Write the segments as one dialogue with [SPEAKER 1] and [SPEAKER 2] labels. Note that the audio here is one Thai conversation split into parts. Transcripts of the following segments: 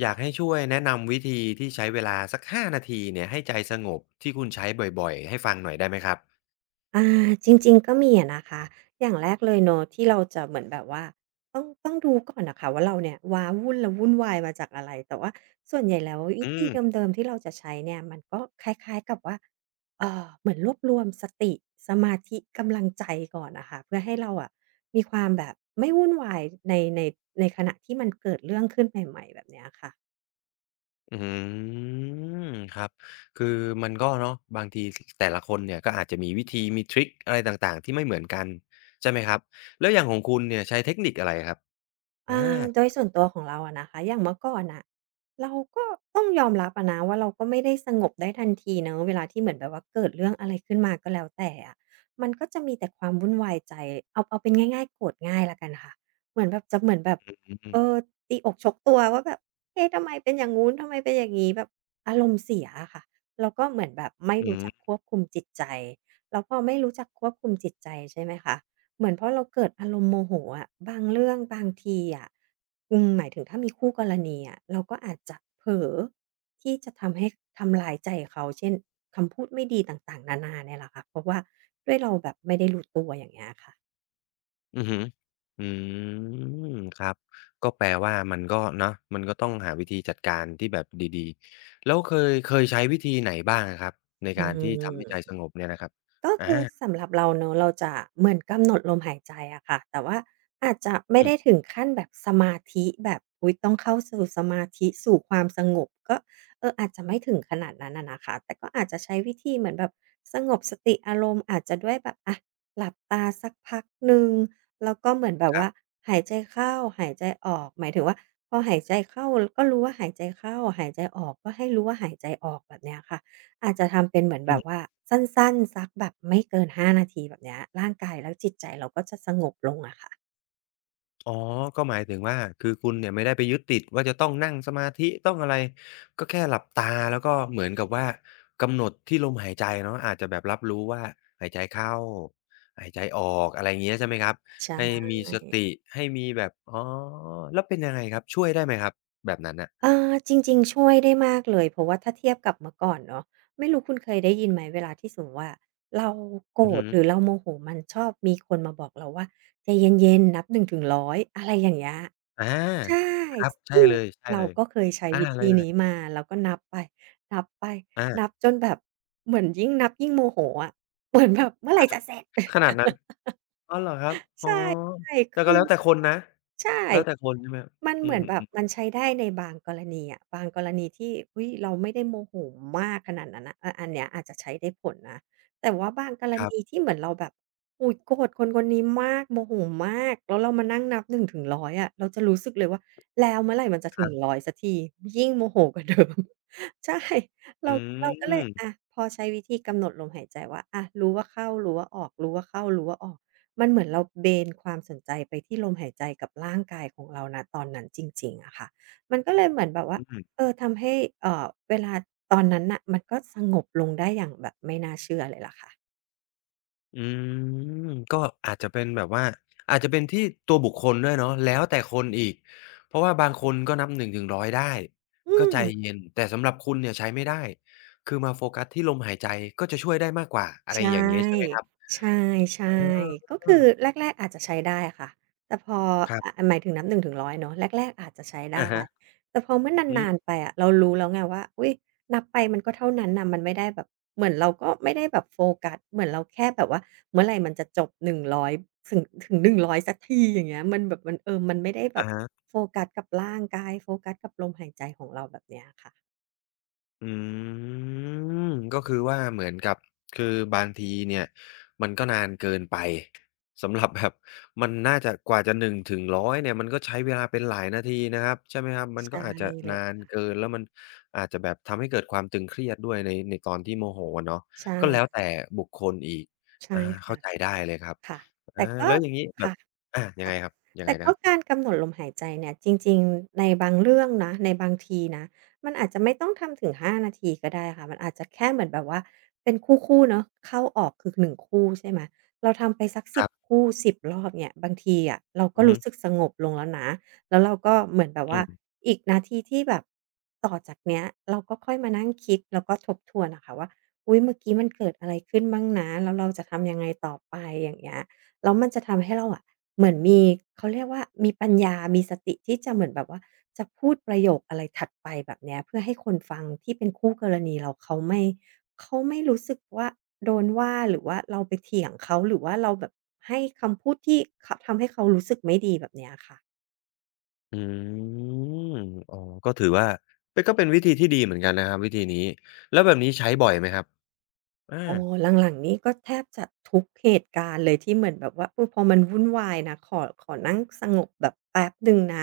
[SPEAKER 1] อยากให้ช่วยแนะนำวิธีที่ใช้เวลาสัก5นาทีเนี่ยให้ใจสงบที่คุณใช้บ่อยๆให้ฟังหน่อยได้ไหมครับ
[SPEAKER 2] อาจริงๆก็มีอะนะคะอย่างแรกเลยเนาะที่เราจะเหมือนแบบว่าต้องดูก่อนน่ะค่ะว่าเราเนี่ยว้าวุ่นแล้ววุ่นวายมาจากอะไรแต่ว่าส่วนใหญ่แล้ววิ
[SPEAKER 1] อื
[SPEAKER 2] ธี
[SPEAKER 1] ม
[SPEAKER 2] เดิมๆที่เราจะใช้เนี่ยมันก็คล้ายๆกับว่าเหมือนรวบรวมสติสมาธิกำลังใจก่อนน่ะค่ะเพื่อให้เราอะมีความแบบไม่วุ่นวายในในขณะที่มันเกิดเรื่องขึ้นใหม่ๆแบบเนี้ยค่ะ
[SPEAKER 1] อืมครับคือมันก็เนาะบางทีสแต่ละคนเนี่ยก็อาจจะมีวิธีมีทริกอะไรต่างๆที่ไม่เหมือนกันใช่ไหมครับแล้วอย่างของคุณเนี่ยใช้เทคนิคอะไรครับอา
[SPEAKER 2] โดยส่วนตัวของเราอะนะคะอย่างเมื่อก่อนน่ะเราก็ต้องยอมรับอะนะว่าเราก็ไม่ได้สงบได้ทันทีเนาะเวลาที่เหมือนแบบว่าเกิดเรื่องอะไรขึ้นมาก็แล้วแต่อะมันก็จะมีแต่ความวุ่นวายใจเอาเป็นง่ายๆโกรธง่ายแล้วกันค่ะเหมือนแบบจะเหมือนแบบ
[SPEAKER 1] อื
[SPEAKER 2] เออ
[SPEAKER 1] ม
[SPEAKER 2] ตีอกชกตัวว่าแบบเอ๊ะทำไมเป็นอย่างงู้นทำไมเป็นอย่างงี้แบบอารมณ์เสียอะค่ะแล้วก็เหมือนแบบไม่
[SPEAKER 1] อื
[SPEAKER 2] รู้จัก
[SPEAKER 1] ม
[SPEAKER 2] ควบคุมจิตใจแล้วพอไม่รู้จักควบคุมจิตใจใช่ไหมคะ เหมือนเพราะเราเกิดอารมณ์โมโหอะบางเรื่องบางทีอะอืมหมายถึงถ้ามีคู่กรณีอะเราก็อาจจะเผลอที่จะทำให้ทำรายใจเขาเช่นคำพูดไม่ดีต่างๆนานาเนี่ยแหละค่ะเพราะว่าด้วยเราแบบไม่ได้รู้ตัวอย่างเงี้ยค่ะ
[SPEAKER 1] อือฮึอืมครับก็แปลว่ามันก็เนาะมันก็ต้องหาวิธีจัดการที่แบบดีๆแล้วเคยใช้วิธีไหนบ้างอะครับใน
[SPEAKER 2] อื
[SPEAKER 1] การที่ทำให้ใจส
[SPEAKER 2] ม
[SPEAKER 1] งบเนี่ยนะครับ
[SPEAKER 2] ก็
[SPEAKER 1] อา
[SPEAKER 2] คือสำหรับเราเนอะเราจะเหมือนกำหนดลมหายใจอะค่ะแต่ว่าอาจจะไม่
[SPEAKER 1] อื
[SPEAKER 2] ได้
[SPEAKER 1] ม
[SPEAKER 2] ถึงขั้นแบบสมาธิแบบอุ๊ยต้องเข้าสู่สมาธิสู่ความสงบก็อาจจะไม่ถึงขนาดนั้นอะนะคะแต่ก็อาจจะใช้วิธีเหมือนแบบสงบสติอารมณ์อาจจะด้วยแบบอะหลับตาสักพักหนึ่งแล้วก็เหมือนแบบ
[SPEAKER 1] ครั
[SPEAKER 2] ว่า
[SPEAKER 1] บ
[SPEAKER 2] หายใจเข้าหายใจออกหมายถึงว่าพอหายใจเข้าก็รู้ว่าหายใจเข้าหายใจออกก็ให้รู้ว่าหายใจออกแบบเนี้ยค่ะ อาจจะทำเป็นเหมือนแบ
[SPEAKER 1] อื
[SPEAKER 2] บ
[SPEAKER 1] ม
[SPEAKER 2] ว่าสั้นๆสักแบบไม่เกิน5นาทีแบบเนี้ยร่างกายและจิตใจเราก็จะสงบลงอะค่ะ
[SPEAKER 1] อ๋อ ก็หมายถึงว่าคือคุณเนี่ยไม่ได้ไปยึดติดว่าจะต้องนั่งสมาธิต้องอะไร ก็แค่หลับตาแล้วก็เหมือนกับว่ากำหนดที่ลมหายใจเนาะอาจจะแบบรับรู้ว่าหายใจเข้าหายใจออกอะไรอย่างเงี้ยใช่ไหมครับ ให้
[SPEAKER 2] ใช่
[SPEAKER 1] มีสติให้มีแบบอ๋อแล้วเป็นยังไงครับ ช่วยได้ไหมครับ แบบนั้นน่ะ
[SPEAKER 2] เออจริงๆช่วยได้มากเลยเพราะว่าถ้าเทียบกับเมื่อก่อนเนาะไม่รู้คุณเคยได้ยินไหมเวลาที่สมมุติว่าเราโกร
[SPEAKER 1] อือ
[SPEAKER 2] ธ
[SPEAKER 1] ฮึ
[SPEAKER 2] หรือเราโมโหมันชอบมีคนมาบอกเราว่าใจเย็นๆนับ 1-100" อยอะไรอย่างเงี้ย
[SPEAKER 1] อา
[SPEAKER 2] ใช่
[SPEAKER 1] ครับใช่
[SPEAKER 2] ซึ่ง
[SPEAKER 1] เลย ใช่
[SPEAKER 2] เรา
[SPEAKER 1] เลย
[SPEAKER 2] ก็เคยใช้
[SPEAKER 1] อา
[SPEAKER 2] วิ
[SPEAKER 1] อะไร
[SPEAKER 2] ธี
[SPEAKER 1] เอ่
[SPEAKER 2] นี้
[SPEAKER 1] ย
[SPEAKER 2] มาเราก็นับไปนับ
[SPEAKER 1] อา
[SPEAKER 2] จนแบบเหมือนยิ่งนับยิ่งโมโหอะเหมือนแบบเมื่อไรจะเสร็จ
[SPEAKER 1] ขนาดนั้น อ๋อเหรอครับอ๋อ
[SPEAKER 2] ใช่ๆ
[SPEAKER 1] แต่
[SPEAKER 2] คื
[SPEAKER 1] ก็
[SPEAKER 2] อ
[SPEAKER 1] แล้วแต่คนนะ
[SPEAKER 2] ใช่
[SPEAKER 1] แล้วแต่คนใช่ไหม
[SPEAKER 2] มัน
[SPEAKER 1] อื
[SPEAKER 2] เหมื
[SPEAKER 1] ม
[SPEAKER 2] อนแบบมัน
[SPEAKER 1] ๆ
[SPEAKER 2] ใช้ได้ในบางกรณีอะบางกรณีที่อุ๊ยเราไม่ได้โมโหมากขนาดนั้นน่ะอาอันเนี้ยอาจจะใช้ได้ผลนะแต่ว่าบางกร
[SPEAKER 1] ๆครับ
[SPEAKER 2] ณีที่เหมือนเราแบบอุ๊ยโกรธคนคนนี้มากโมโหมากแล้วเรามานั่งนับ1-100อยอะเราจะรู้สึกเลยว่าแล้วเมื่อไหร่มันจะ
[SPEAKER 1] ค
[SPEAKER 2] ถึง
[SPEAKER 1] รับ
[SPEAKER 2] 100สักทียิ่งโมโหกว่าเดิม ใช่
[SPEAKER 1] อื
[SPEAKER 2] เรา
[SPEAKER 1] ม
[SPEAKER 2] เราก็
[SPEAKER 1] อื
[SPEAKER 2] เลยอาพอใช้วิธีกำหนดลมหายใจว่าอารู้ว่าเข้ารู้ว่าออกรู้ว่าเข้ารู้ว่าออก มันเหมือนเราเบนความสนใจไปที่ลมหายใจกับร่างกายของเราณตอนนั้นจริงๆอะค่ะ มันก็เลยเหมือนแบบว่า
[SPEAKER 1] ม
[SPEAKER 2] ทำให้เอ่อเวลาตอนนั้นน่ะมันก็สงบลงได้อย่างแบบไม่น่าเชื่อเลยล่ะค่ะ
[SPEAKER 1] อืมก็อาจจะเป็นแบบว่าอาจจะเป็นที่ตัวบุคคลด้วยเนาะแล้วแต่คนอีกเพราะว่าบางคนก็นับ1-100ได้
[SPEAKER 2] อื
[SPEAKER 1] ก็ใจ
[SPEAKER 2] ม
[SPEAKER 1] เย็นแต่สำหรับคุณเนี่ยใช้ไม่ได้คือมาโฟกัสที่ลมหายใจก็จะช่วยได้มากกว่าอะ
[SPEAKER 2] ใช
[SPEAKER 1] ไรอย่างเงี้ยใช่ไหมค
[SPEAKER 2] ่
[SPEAKER 1] รับ
[SPEAKER 2] ใช่ใช่ก็
[SPEAKER 1] เอ
[SPEAKER 2] คือ
[SPEAKER 1] อ
[SPEAKER 2] แรกๆอาจจะใช้ได้ค่ะแต่พอ
[SPEAKER 1] ๆครับ
[SPEAKER 2] หมายถึงนับหนึ่งถึงร้อยเนาะแรกๆอาจจะใช้ได้
[SPEAKER 1] อะฮะ
[SPEAKER 2] แต่พอเมื่อ
[SPEAKER 1] อื
[SPEAKER 2] นานๆ
[SPEAKER 1] ม
[SPEAKER 2] ไปอะเรารู้แล้วไงว่าอุ๊ยนับไปมันก็เท่านั้นน่ะมันไม่ได้แบบเหมือนเราก็ไม่ได้แบบโฟกัสเหมือนเราแค่แบบว่าเมื่อไหรมันจะจบหนึ่งร้อยถึงหนึ่งร้อยสักทีอย่างเงี้ยมันแบบมันอมันไม่ได้แบ
[SPEAKER 1] อะ
[SPEAKER 2] บ
[SPEAKER 1] ฮะ
[SPEAKER 2] โฟกัสกับร่างกายโฟกัสกับลมหายใจของเราแบบเนี้ยค่ะ
[SPEAKER 1] อืมก็คือว่าเหมือนกับคือบางทีเนี่ยมันก็นานเกินไปสำหรับแบบ มันน่าจะกว่าจะหนึ่งถึง100เนี่ยมันก็ใช้เวลาเป็นหลายนาทีนะครับใช่ไหมครับมันก็
[SPEAKER 2] ใช่
[SPEAKER 1] อาจ
[SPEAKER 2] เ
[SPEAKER 1] จะ
[SPEAKER 2] ลย
[SPEAKER 1] นา
[SPEAKER 2] อะ
[SPEAKER 1] น
[SPEAKER 2] ค่ะ
[SPEAKER 1] เกินแล้วมันอาจจะแบบทำให้เกิดความตึงเครียดด้วยในตอนที่โมโหอะเนาะ
[SPEAKER 2] ใช
[SPEAKER 1] ก็แล้วแต่
[SPEAKER 2] ่
[SPEAKER 1] บุคคลอีกอา
[SPEAKER 2] ใช่
[SPEAKER 1] เข้า
[SPEAKER 2] ค่ะ
[SPEAKER 1] ใจได้เลยครับ
[SPEAKER 2] ค่ะ
[SPEAKER 1] อา
[SPEAKER 2] แต่ก็
[SPEAKER 1] แล้วอย่างงี้แบบ
[SPEAKER 2] ค่ะ
[SPEAKER 1] อายัง
[SPEAKER 2] ค่ะ
[SPEAKER 1] ไงครับยัง
[SPEAKER 2] แต่
[SPEAKER 1] ไงนะ
[SPEAKER 2] ก็
[SPEAKER 1] ครั
[SPEAKER 2] กา
[SPEAKER 1] บ
[SPEAKER 2] รกำหนดลมหายใจเนี่ยจริงๆในบางเรื่องนะในบางทีนะมันอาจจะไม่ต้องทำถึง5นาทีก็ได้ค่ะมันอาจจะแค่เหมือนแบบว่าเป็นคู่ๆเนาะเข้าออกคือ1คู่ใช่ไหมเราทำไปสัก
[SPEAKER 1] ค
[SPEAKER 2] 10
[SPEAKER 1] รับ
[SPEAKER 2] คู่10รอบเนี่ยบางทีอะเราก็
[SPEAKER 1] อือฮึ
[SPEAKER 2] รู้สึกสงบลงแล้วนะแล้วเราก็เหมือนแบบว่า
[SPEAKER 1] อืม
[SPEAKER 2] อีกนาทีที่แบบต่อจากเนี้ยเราก็ค่อยมานั่งคิดแล้วก็ทบทวนอะค่ะว่าอุ๊ยเมื่อกี้มันเกิดอะไรขึ้นบ้างนะแล้วเราจะทำยังไงต่อไปอย่างเงี้ย แล้วมันจะทำให้เราอะเหมือนมีเขาเรียกว่ามีปัญญามีสติที่จะเหมือนแบบว่าจะพูดประโยคอะไรถัดไปแบบเนี้ยเพื่อให้คนฟังที่เป็นคู่กรณีเราเขาไม่รู้สึกว่าโดนว่าหรือว่าเราไปเถียงเขาหรือว่าเราแบบให้คำพูดที่ขทำให้เขารู้สึกไม่ดีแบบเนี้ยค่ะ
[SPEAKER 1] อืม อ๋อ ก็ถือว่าเฮ้ยก็เป็นวิธีที่ดีเหมือนกันนะครับวิธีนี้แล้วแบบนี้ใช้บ่อยไหมครับอา
[SPEAKER 2] อ๋อหลังๆนี้ก็แทบจะทุกเหตุการณ์เลยที่เหมือนแบบว่าเออพอมันวุ่นวายนะขอนั่งสงบแบบแป๊บหนึ่งนะ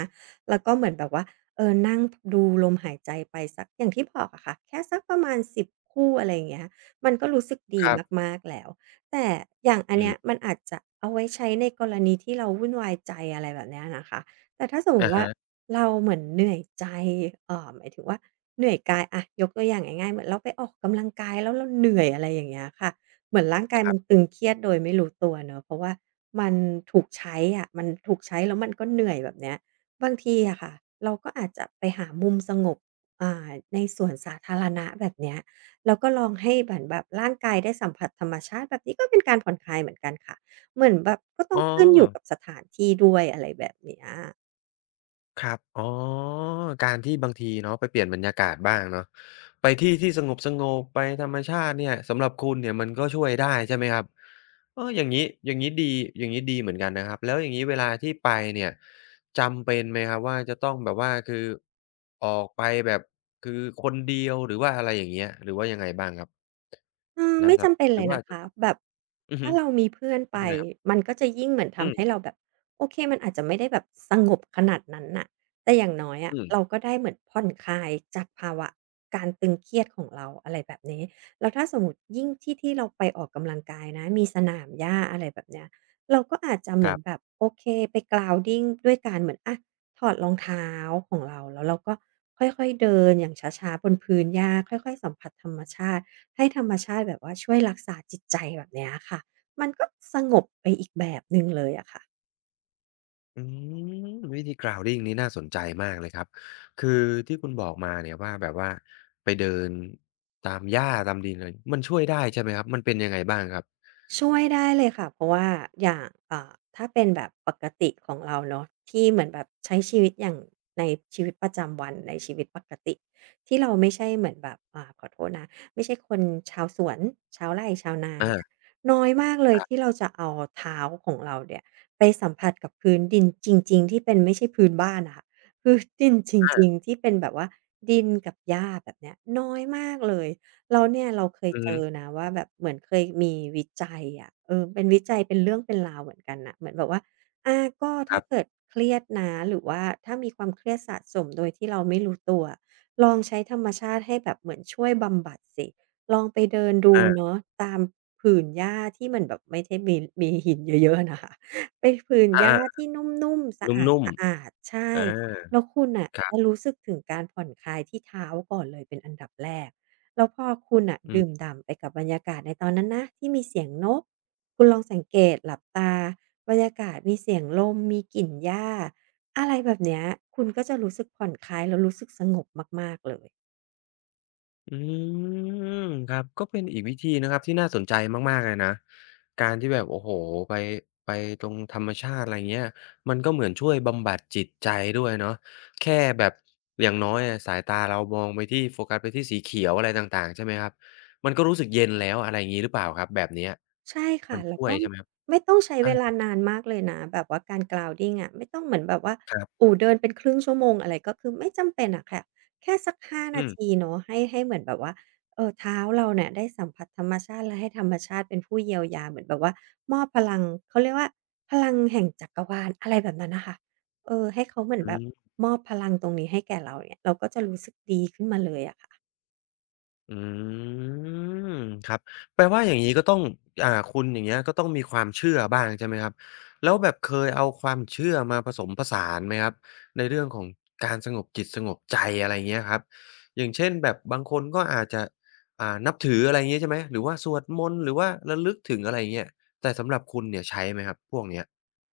[SPEAKER 2] แล้วก็เหมือนแบบว่าเออนั่งดูลมหายใจไปสักอย่างที่บอกอะค่ะแค่สักประมาณ10คู่อะไรอย่างเงี้ยมันก็รู้สึกดี
[SPEAKER 1] ครับ
[SPEAKER 2] มากๆแล้วแต่อย่างอัน
[SPEAKER 1] อื
[SPEAKER 2] เนี้ย
[SPEAKER 1] ม
[SPEAKER 2] มันอาจจะเอาไว้ใช้ในกรณีที่เราวุ่นวายใจอะไรแบบเนี้ยนะคะ แต่ถ้าสมมุ
[SPEAKER 1] อะ
[SPEAKER 2] ติว่า
[SPEAKER 1] ฮะ
[SPEAKER 2] เราเหมือนเหนื่อยใจหมายถึงว่าเหนื่อยกายอะยกตัวอย่างง่ายๆเหมือนเราไปออกกำลังกายแล้วเราเหนื่อยอะไรอย่างเงี้ยค่ะเหมือนร่างกาย
[SPEAKER 1] ค
[SPEAKER 2] มั
[SPEAKER 1] รั
[SPEAKER 2] น
[SPEAKER 1] บ
[SPEAKER 2] ตึงเครียดโดยไม่รู้ตัวเนาะเพราะว่ามันมันถูกใช้แล้วมันก็เหนื่อยแบบเนี้ยบางทีอะค่ะเราก็อาจจะไปหามุมสงบอ่าในสวนสาธารณะแบบเนี้ยแล้วก็ลองให้เหมือนแบบร่างกายได้สัมผัสธรรมชาติแบบนี้ก็เป็นการผ่อนคลายเหมือนกันค่ะเหมือนแบบก็ต้อ
[SPEAKER 1] อ๋อ
[SPEAKER 2] งขึ้นอยู่กับสถานที่ด้วยอะไรแบบเนี้ย
[SPEAKER 1] ครับอ๋อการที่บางทีเนาะไปเปลี่ยนบรรยากาศบ้างเนาะไปที่ที่สงบๆไปธรรมชาติเนี่ยสำหรับคุณเนี่ยมันก็ช่วยได้ใช่ไหมครับเอออย่างงี้อย่างงี้ดีอย่างงี้ดีเหมือนกันนะครับแล้วอย่างงี้เวลาที่ไปเนี่ยจำเป็นไหมครับว่าจะต้องแบบว่าคือออกไปแบบคือคนเดียวหรือว่าอะไรอย่างเงี้ยหรือว่ายังไงบ้างครับ
[SPEAKER 2] เออ
[SPEAKER 1] น่า
[SPEAKER 2] ไม่
[SPEAKER 1] จะ
[SPEAKER 2] จำเป็น
[SPEAKER 1] หรื
[SPEAKER 2] เล
[SPEAKER 1] อ
[SPEAKER 2] ย
[SPEAKER 1] ว่า
[SPEAKER 2] นะ
[SPEAKER 1] จะ
[SPEAKER 2] คะแบบ
[SPEAKER 1] อือฮึ
[SPEAKER 2] ถ้าเรามีเพื่อนไป
[SPEAKER 1] ยังไงครับ
[SPEAKER 2] มันก็จะยิ่งเหมือน
[SPEAKER 1] อื
[SPEAKER 2] ทำให้เราแบบโอเคมันอาจจะไม่ได้แบบสงบขนาดนั้นน่ะแต่อย่างน้อย
[SPEAKER 1] ม
[SPEAKER 2] อะเรา
[SPEAKER 1] ๆ
[SPEAKER 2] ก็ได้เหมือนผ่อนคลายจากภาวะการตึงเครียดของเราอะไรแบบนี้แล้วถ้าสมมุติยิ่งที่ที่เราไปออกกำลังกายนะมีสนามหญ้าอะไรแบบเนี้ยเราก็อาจจะเห
[SPEAKER 1] ค
[SPEAKER 2] มือ
[SPEAKER 1] รั
[SPEAKER 2] นแบ
[SPEAKER 1] บ
[SPEAKER 2] บโอเคไป grounding ด้วยการเหมือนอะ ถอดรองเท้าของเราแล้วเราก็ค่อยๆเดินอย่างช้าๆบนพื้นหญ้าค่อยๆสัมผัสธรรมชาติให้ธรรมชาติแบบว่าช่วยรักษาจิตใจแบบเนี้ยค่ะมันก็สงบไปอีกแบบหนึ่งเลยอะค่ะ
[SPEAKER 1] อืมวิธี grounding นี่น่าสนใจมากเลยครับ คือที่คุณบอกมาเนี่ยว่าแบบว่าไปเดินตามหญ้าตามดินเลย มันช่วยได้ใช่ไหมครับ มันเป็นยังไงบ้างครับ
[SPEAKER 2] ช่วยได้เลยค่ะเพราะว่าอย่างถ้าเป็นแบบปกติของเราเนาะที่เหมือนแบบใช้ชีวิตอย่างในชีวิตประจำวันในชีวิตปกติที่เราไม่ใช่เหมือนแบบขอโทษนะไม่ใช่คนชาวสวนชาวไร่ชาวนาอ
[SPEAKER 1] อา
[SPEAKER 2] ย่างเงี้ยน้อยมากเลย
[SPEAKER 1] ครั
[SPEAKER 2] ที่
[SPEAKER 1] บ
[SPEAKER 2] เราจะเอาเท้าของเราเนี่ยไปสัมผัสกับพื้นดินจริงๆที่เป็นไม่ใช่พื้นบ้านอะค่ะ พื้นดินจริง
[SPEAKER 1] อา
[SPEAKER 2] ๆที่เป็นแบบว่าดินกับหญ้าแบบเนี้ยน้อยมากเลย แล้วเนี่ยเราเคย
[SPEAKER 1] อือ
[SPEAKER 2] เจ
[SPEAKER 1] ฮึ
[SPEAKER 2] อนะว่าแบบเหมือนเคยมีวิจัยอะเออเป็นวิจัยเป็นเรื่องเป็นราวเหมือนกันน่ะเหมือนแบบว่าอาก็
[SPEAKER 1] ค
[SPEAKER 2] ถ้า
[SPEAKER 1] รั
[SPEAKER 2] เกิ
[SPEAKER 1] บ
[SPEAKER 2] ดเครียดนะหรือว่าถ้ามีความเครียดสะสมโดยที่เราไม่รู้ตัวลองใช้ธรรมชาติให้แบบเหมือนช่วยบำบัดสิลองไปเดินดู
[SPEAKER 1] อา
[SPEAKER 2] เนาะตามผืนหญ้าที่มันแบบไม่ใช่มีหินเยอะๆอะนะคะเป็นผืน
[SPEAKER 1] อา
[SPEAKER 2] หญ้าที่นุ่มๆสะอ
[SPEAKER 1] ๆนุ่ม
[SPEAKER 2] าดๆใช่
[SPEAKER 1] ๆอา
[SPEAKER 2] แล้วคุณน่ะ
[SPEAKER 1] ครับ
[SPEAKER 2] จะรู้สึกถึงการผ่อนคลายที่เท้าก่อนเลยเป็นอันดับแรก แล้วพอคุณน่ะ
[SPEAKER 1] อื
[SPEAKER 2] ดื่ม
[SPEAKER 1] ม
[SPEAKER 2] ด่ำไปกับบรรยากาศในตอนนั้นนะที่มีเสียงนกคุณลองสังเกตหลับตาบรรยากาศมีเสียงลมมีกลิ่นหญ้าอะไรแบบเนี้ยคุณก็จะรู้สึกผ่อนคลายแล้วรู้สึกสงบมากๆเลย
[SPEAKER 1] อืมครับก็เป็นอีกวิธีนะครับที่น่าสนใจมากๆเลยนะการที่แบบโอ้โฮไปไปตรงธรรมชาติอะไรเงี้ยมันก็เหมือนช่วยบำบัดจิตใจด้วยเนาะแค่แบบอย่างน้อยอะสายตาเรามองไปที่โฟกัสไปที่สีเขียวอะไรต่างๆใช่ไหมครับมันก็รู้สึกเย็นแล้วอะไรงี้หรือเปล่าครับแบบเนี้ย
[SPEAKER 2] ใช่
[SPEAKER 1] มั
[SPEAKER 2] ค่ะ
[SPEAKER 1] น
[SPEAKER 2] แล้ว
[SPEAKER 1] ช่วย
[SPEAKER 2] ก็
[SPEAKER 1] ใช่ไหมครับ
[SPEAKER 2] ไม่ต้องใช้
[SPEAKER 1] อา
[SPEAKER 2] เวลานานมากเลยนะแบบว่าการ grounding อะไม่ต้องเหมือนแบบว่า
[SPEAKER 1] ค
[SPEAKER 2] โอ้
[SPEAKER 1] รับ
[SPEAKER 2] เดินเป็นครึ่งชั่วโมงอะไรก็คือไม่จำเป็นอะค่ะแค่สักห้านา
[SPEAKER 1] อืม
[SPEAKER 2] ทีเนาะให้เหมือนแบบว่าเท้าเราเนี่ยได้สัมผัสธรรมชาติและให้ธรรมชาติเป็นผู้เยียวยาเหมือนแบบว่ามอบพลังเขาเรียกว่าพลังแห่งจักรวาลอะไรแบบนั้นน่ะค่ะเออให้เขาเหมือน
[SPEAKER 1] อื
[SPEAKER 2] แบบ
[SPEAKER 1] ม
[SPEAKER 2] มอบพลังตรงนี้ให้แก่เราอย่างเงี้ยเราก็จะรู้สึกดีขึ้นมาเลยอะค่ะ
[SPEAKER 1] อืมครับแปลว่าอย่างนี้ก็ต้องอ่าคุณอย่างเงี้ยก็ต้องมีความเชื่อบ้างใช่ไหมครับแล้วแบบเคยเอาความเชื่อมาผสมผสานไหมครับในเรื่องของการสงบจิตสงบใจอะไรเงี้ยครับอย่างเช่นแบบบางคนก็อาจจะอ่านับถืออะไรงี้ใช่ไหมหรือว่าสวดมนต์หรือว่าระลึกถึงอะไรเงี้ยแต่สำหรับคุณเนี่ยใช้ไหมครับพวกเนี้ย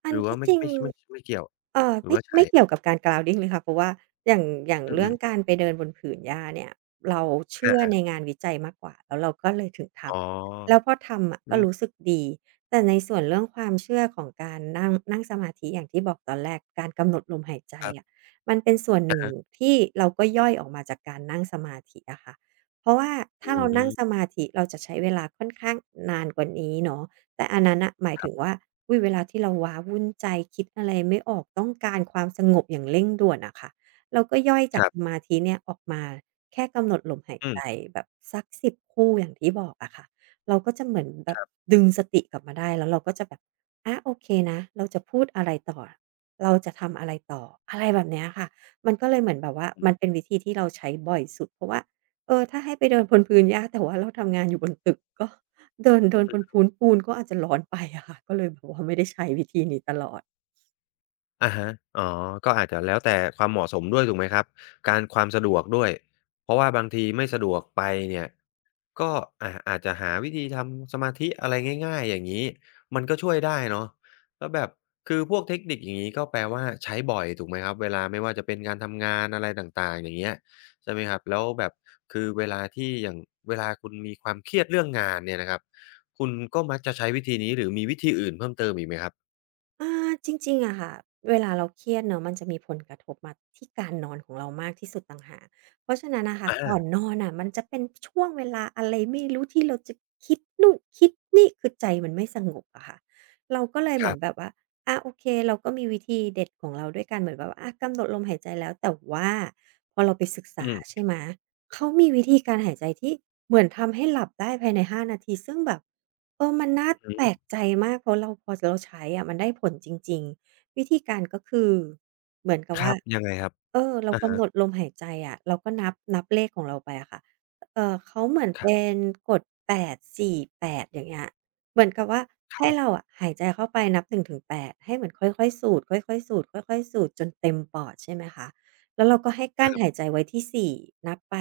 [SPEAKER 2] อั
[SPEAKER 1] ห
[SPEAKER 2] น
[SPEAKER 1] รือว่า
[SPEAKER 2] ที่
[SPEAKER 1] ไม่
[SPEAKER 2] จริง
[SPEAKER 1] ไม่ไม่ไม่เกี่ยวหรือ
[SPEAKER 2] ไม่
[SPEAKER 1] ว่าใช้
[SPEAKER 2] ไม่เกี่ยวกับการ grounding เลยค่ะเพราะว่าอย่างอย่างเรื่อง
[SPEAKER 1] อืม
[SPEAKER 2] การไปเดินบนผืนหญ้าเนี่ยเรา
[SPEAKER 1] ๆอ
[SPEAKER 2] เชื่อ
[SPEAKER 1] า
[SPEAKER 2] ใน
[SPEAKER 1] ๆ
[SPEAKER 2] งานวิจัยมากกว่าแล้วเราก็เลยถึงท
[SPEAKER 1] อ๋อ
[SPEAKER 2] ำแล้วพอทำอะ
[SPEAKER 1] อื
[SPEAKER 2] ก็รู้
[SPEAKER 1] ม
[SPEAKER 2] สึกดีแต่ในส่วนเรื่องความเชื่อของการนั่งนั่งสมาธิอย่างที่บอกตอนแรกการกำหนดลมหายใจ
[SPEAKER 1] ครั
[SPEAKER 2] อะ
[SPEAKER 1] บ
[SPEAKER 2] มันเป็นส่วนห
[SPEAKER 1] อะ
[SPEAKER 2] นึ่ง
[SPEAKER 1] ฮะ
[SPEAKER 2] ที่เราก็ย่อยออกมาจากการนั่งสมาธิอะค่ะเพราะว่าถ้า
[SPEAKER 1] อื
[SPEAKER 2] เรานั่งส
[SPEAKER 1] ม
[SPEAKER 2] มาธิเราจะใช้เวลาค่อนข้างนานกว่านี้เนาะ แต่อันนั้นน่ะหมาย
[SPEAKER 1] ครั
[SPEAKER 2] ถึง
[SPEAKER 1] บ
[SPEAKER 2] ว่าอุ๊ยเวลาที่เราว้าวุ่นใจคิดอะไรไม่ออกต้องการความสงบอย่างเร่งด่วนอะค่ะเราก็ย่อยจากสมาธิเนี่ยออกมาแค่กำหนดลมหาย
[SPEAKER 1] ๆอื
[SPEAKER 2] ใจ
[SPEAKER 1] ม
[SPEAKER 2] แบบสักสิบคู่อย่างที่บอกอะค่ะเราก็จะเหมือนแบ
[SPEAKER 1] ค
[SPEAKER 2] บ
[SPEAKER 1] รับ
[SPEAKER 2] ดึงสติกลับมาได้แล้วเราก็จะแบบอาโอเคนะเราจะพูดอะไรต่อเราจะทำอะไรต่ออะไรแบบเนี้ยค่ะมันก็เลยเหมือนแบบว่า
[SPEAKER 1] อื
[SPEAKER 2] มันเป็น
[SPEAKER 1] ม
[SPEAKER 2] วิธีที่เราใช้บ่อยสุดเพราะว่าเออถ้าให้ไปเดินบนพื้นหญ้าแต่ว่าเราทำงานอยู่บนตึกก็ เดินเดินบนพื้นปูนก็อาจจะร้อนไปอะค่ะก็เลยแบบว่าไม่ได้ใช้วิธีนี้ตลอด
[SPEAKER 1] อะฮะอ๋อก็อาจจะแล้วแต่ความเหมาะสมด้วยถูกไหมครับการความสะดวกด้วยเพราะว่าบางทีไม่สะดวกไปเนี่ยก็อาจจะหาวิธีทำสมาธิอะไรง่ายๆอย่างงี้มันก็ช่วยได้เนาะแล้วแบบคือพวกเทคนิคอย่างงี้ก็แปลว่าใช้บ่อยถูกไหมครับเวลาไม่ว่าจะเป็นการทำงานอะไรต่างๆอย่างเงี้ยใช่ไหมครับแล้วแบบคือเวลาที่อย่างเวลาคุณมีความเครียดเรื่องงานเนี่ยนะครับคุณก็มักจะใช้วิธีนี้หรือมีวิธีอื่นเพิ่มเติมอีกไหมครับ
[SPEAKER 2] อาจริงๆอะค่ะเวลาเราเครียดเนาะมันจะมีผลกระทบมาที่การนอนของเรามากที่สุดต่างหากเพราะฉะนั้นน่ะค่ะก่อน
[SPEAKER 1] อา
[SPEAKER 2] นอนน่ะมันจะเป็นช่วงเวลาอะไรไม่รู้ที่เราจะคิดนู่นคิดนี่คือใจมันไม่สงบอะค่ะเราก็เลยเห
[SPEAKER 1] ค
[SPEAKER 2] มื
[SPEAKER 1] รั
[SPEAKER 2] อนแบ
[SPEAKER 1] บ
[SPEAKER 2] บว่าอาโอเคเราก็มีวิธีเด็ดของเราด้วยการเหมือนแบบว่าอากำหนดลมหายใจแล้วแต่ว่าพอเราไปศึก
[SPEAKER 1] อื
[SPEAKER 2] ษา
[SPEAKER 1] ม
[SPEAKER 2] ใช่ไหมเขามีวิธีการหายใจที่ เหมือนทำให้หลับได้ภายใน5นาทีซึ่งแบบเออมันน่า
[SPEAKER 1] อือฮึ
[SPEAKER 2] แปลกใจมากเพราะเราพอเราใช้อะมันได้ผลจริงๆวิธีการก็คือเหมือนกับ
[SPEAKER 1] ครั
[SPEAKER 2] ว่า
[SPEAKER 1] บยังไงครับ
[SPEAKER 2] เออเรา
[SPEAKER 1] อะ
[SPEAKER 2] กำ
[SPEAKER 1] ฮะ
[SPEAKER 2] หนดลมหายใจอะเราก็นับนับเลขของเราไปอะค่ะเขาเหมือน
[SPEAKER 1] ครั
[SPEAKER 2] เป็
[SPEAKER 1] บ
[SPEAKER 2] นกด8 4 8อย่างเงี้ยเหมือนกับว่า
[SPEAKER 1] ค
[SPEAKER 2] ให้
[SPEAKER 1] รั
[SPEAKER 2] เรา
[SPEAKER 1] บ
[SPEAKER 2] อะหายใจเข้าไปนับหนึ่งถึงแปดให้เหมือนค่อยๆสูดค่อยๆสูดค่อยๆสูดจนเต็มปอดใช่ไหมคะ แล้วเราก็ให้ก
[SPEAKER 1] ค
[SPEAKER 2] ลั้น
[SPEAKER 1] รั
[SPEAKER 2] หาย
[SPEAKER 1] บ
[SPEAKER 2] ใจไว้ที่4นับไป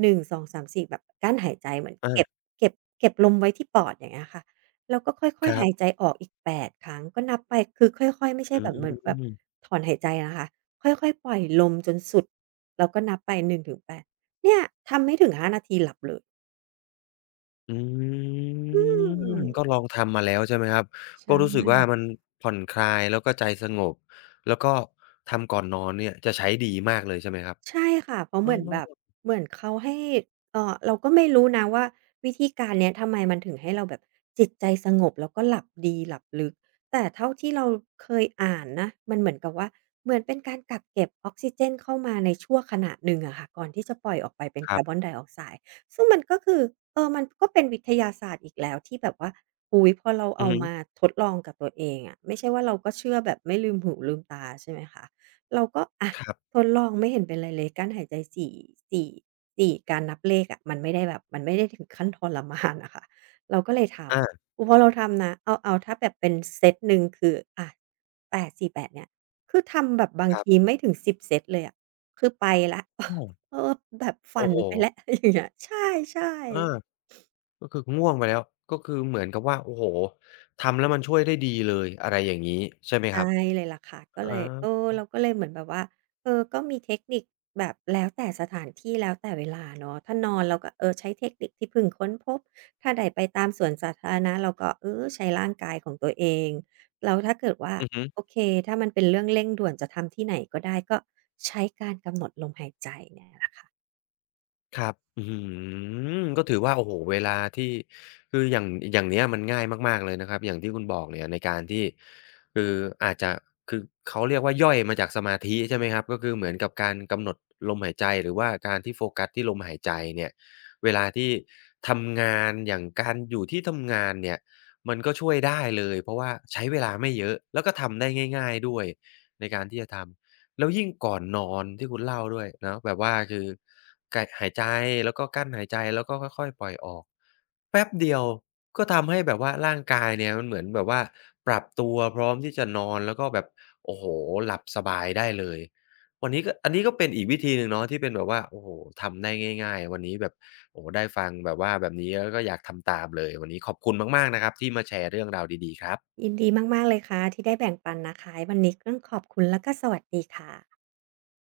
[SPEAKER 2] 1 2 3 4แบบกลั้นหายใจเหมือน
[SPEAKER 1] อา
[SPEAKER 2] เก็บเก็บเก็บลมไว้ที่ปอดอย่างเงี้ยค่ะแล้วก็ค่อ
[SPEAKER 1] ค
[SPEAKER 2] ยๆ
[SPEAKER 1] รับ
[SPEAKER 2] หายใจออกอีกแปดครั้งก็นับไปคือค่อยๆไม่ใช่
[SPEAKER 1] อื
[SPEAKER 2] แบบเหมือนแบบ
[SPEAKER 1] ม
[SPEAKER 2] ถอนหายใจนะคะค่อยๆปล่อยลมจนสุดแล้วก็นับไปหนึ่งถึงแปดเนี่ยทำไม่ถึงห้านาทีหลับเลย
[SPEAKER 1] อืม
[SPEAKER 2] อืม
[SPEAKER 1] ก็ลองทำมาแล้วใช่ไหมครับ
[SPEAKER 2] ใช่
[SPEAKER 1] ก็รู้สึกว่ามันผ่อนคลายแล้วก็ใจสงบแล้วก็ทำก่อนนอนเนี่ยจะใช้ดีมากเลยใช่ไหมครับ
[SPEAKER 2] ใช่ค่ะเพราะ
[SPEAKER 1] อ๋
[SPEAKER 2] เห
[SPEAKER 1] อ
[SPEAKER 2] มือนแบบเหมือนเขาให้เราก็ไม่รู้นะว่าวิธีการเนี้ยทำไมมันถึงให้เราแบบจิตใจสงบแล้วก็หลับดีหลับลึกแต่เท่าที่เราเคยอ่านนะมันเหมือนกับว่าเหมือนเป็นการกักเก็บออกซิเจนเข้ามาในชั่วขณะหนึ่งอะค่ะก่อนที่จะปล่อยออกไปเป็น
[SPEAKER 1] ครั
[SPEAKER 2] คา
[SPEAKER 1] บ
[SPEAKER 2] ร์บอนไดออกไซด์ซึ่งมันก็คือเออมันก็เป็นวิทยาศาสตร์อีกแล้วที่แบบว่าอุ๊ยพอเรา
[SPEAKER 1] อื
[SPEAKER 2] เอา
[SPEAKER 1] อฮึ
[SPEAKER 2] มาทดลองกับตัวเองอะไม่ใช่ว่าเราก็เชื่อแบบไม่ลืมหูลืมตาใช่ไหมคะเราก็อะ
[SPEAKER 1] ครับ
[SPEAKER 2] ทดลองไม่เห็นเป็นไรเลยกั้นหายใจสี่สี่สี่การนับเลขอะมันไม่ได้แบบมันไม่ได้ถึงขั้นทรมานอะค่ะเราก็เลยท
[SPEAKER 1] อา
[SPEAKER 2] ำอือพอเราทำนะเอาเอาถ้าแบบเป็นเซตหนึ่งคืออะ8 4 8เนี่ยคือทำแบบบาง
[SPEAKER 1] ครั
[SPEAKER 2] ที
[SPEAKER 1] บ
[SPEAKER 2] ไม่ถึง10เซตเลยอะคือไปแล้ว
[SPEAKER 1] อ้อ
[SPEAKER 2] เออแบบฝั
[SPEAKER 1] โอ้
[SPEAKER 2] น
[SPEAKER 1] โฮ
[SPEAKER 2] ไปแล้ว อย่างเงี้ยใช่
[SPEAKER 1] อา
[SPEAKER 2] ๆ
[SPEAKER 1] ก็คือง่วงไปแล้วก็คือเหมือนกับว่าโอ้โฮทำแล้วมันช่วยได้ดีเลยอะไรอย่างงี้ใช่ไหมครั
[SPEAKER 2] ใช่
[SPEAKER 1] บ
[SPEAKER 2] เลยล่ะค่ะก็
[SPEAKER 1] อา
[SPEAKER 2] เลยเออเราก็เลยเหมือนแบบว่าเออก็มีเทคนิคแบบแล้วแต่สถานที่แล้วแต่เวลาเนาะถ้านอนเราก็เออใช้เทคนิคที่เพิ่งค้นพบถ้าได้ไปตามสวนสาธารณะเราก็เออใช้ร่างกายของตัวเองแล้วถ้าเกิดว่า
[SPEAKER 1] อือฮึ
[SPEAKER 2] โอเคถ้ามันเป็นเรื่องเร่งด่วนจะทำที่ไหนก็ได้ก็ใช้การกำหนดลมหายใจเนี่ยแหละค่ะ
[SPEAKER 1] ครับอื้อฮือก็ถือว่าโอ้โฮเวลาที่คืออย่างอย่างเนี้ยมันง่ายมากๆเลยนะครับอย่างที่คุณบอกเนี่ยในการที่คืออาจจะคือเขาเรียกว่าย่อยมาจากสมาธิใช่ไหมครับก็คือเหมือนกับการกำหนดลมหายใจหรือว่าการที่โฟกัสที่ลมหายใจเนี่ยเวลาที่ทำงานอย่างการอยู่ที่ทำงานเนี่ยมันก็ช่วยได้เลยเพราะว่าใช้เวลาไม่เยอะแล้วก็ทำได้ง่ายๆด้วยในการที่จะทำ แล้วยิ่งก่อนนอนที่คุณเล่าด้วยเนาะแบบว่าคือไกหายใจแล้วก็กลั้นหายใจแล้วก็ค่อยๆปล่อยออกแป๊บเดียวก็ทำให้แบบว่าร่างกายเนี่ยมันเหมือนแบบว่าปรับตัวพร้อมที่จะนอนแล้วก็แบบโอ้โฮหลับสบายได้เลยวันนี้ก็อันนี้ก็เป็นอีกวิธีหนึ่งเนาะที่เป็นแบบว่าโอ้โฮทำได้ง่ายๆวันนี้แบบโอ้โฮได้ฟังแบบว่าแบบนี้แล้วก็อยากทำตามเลยวันนี้ขอบคุณมากๆนะครับที่มาแชร์เรื่องราวดีๆครับ
[SPEAKER 2] ยินดีมากๆเลยค่ะที่ได้แบ่งปันนะคะวันนี้ต้องขอบคุณแล้วก็สวัสดีค่ะ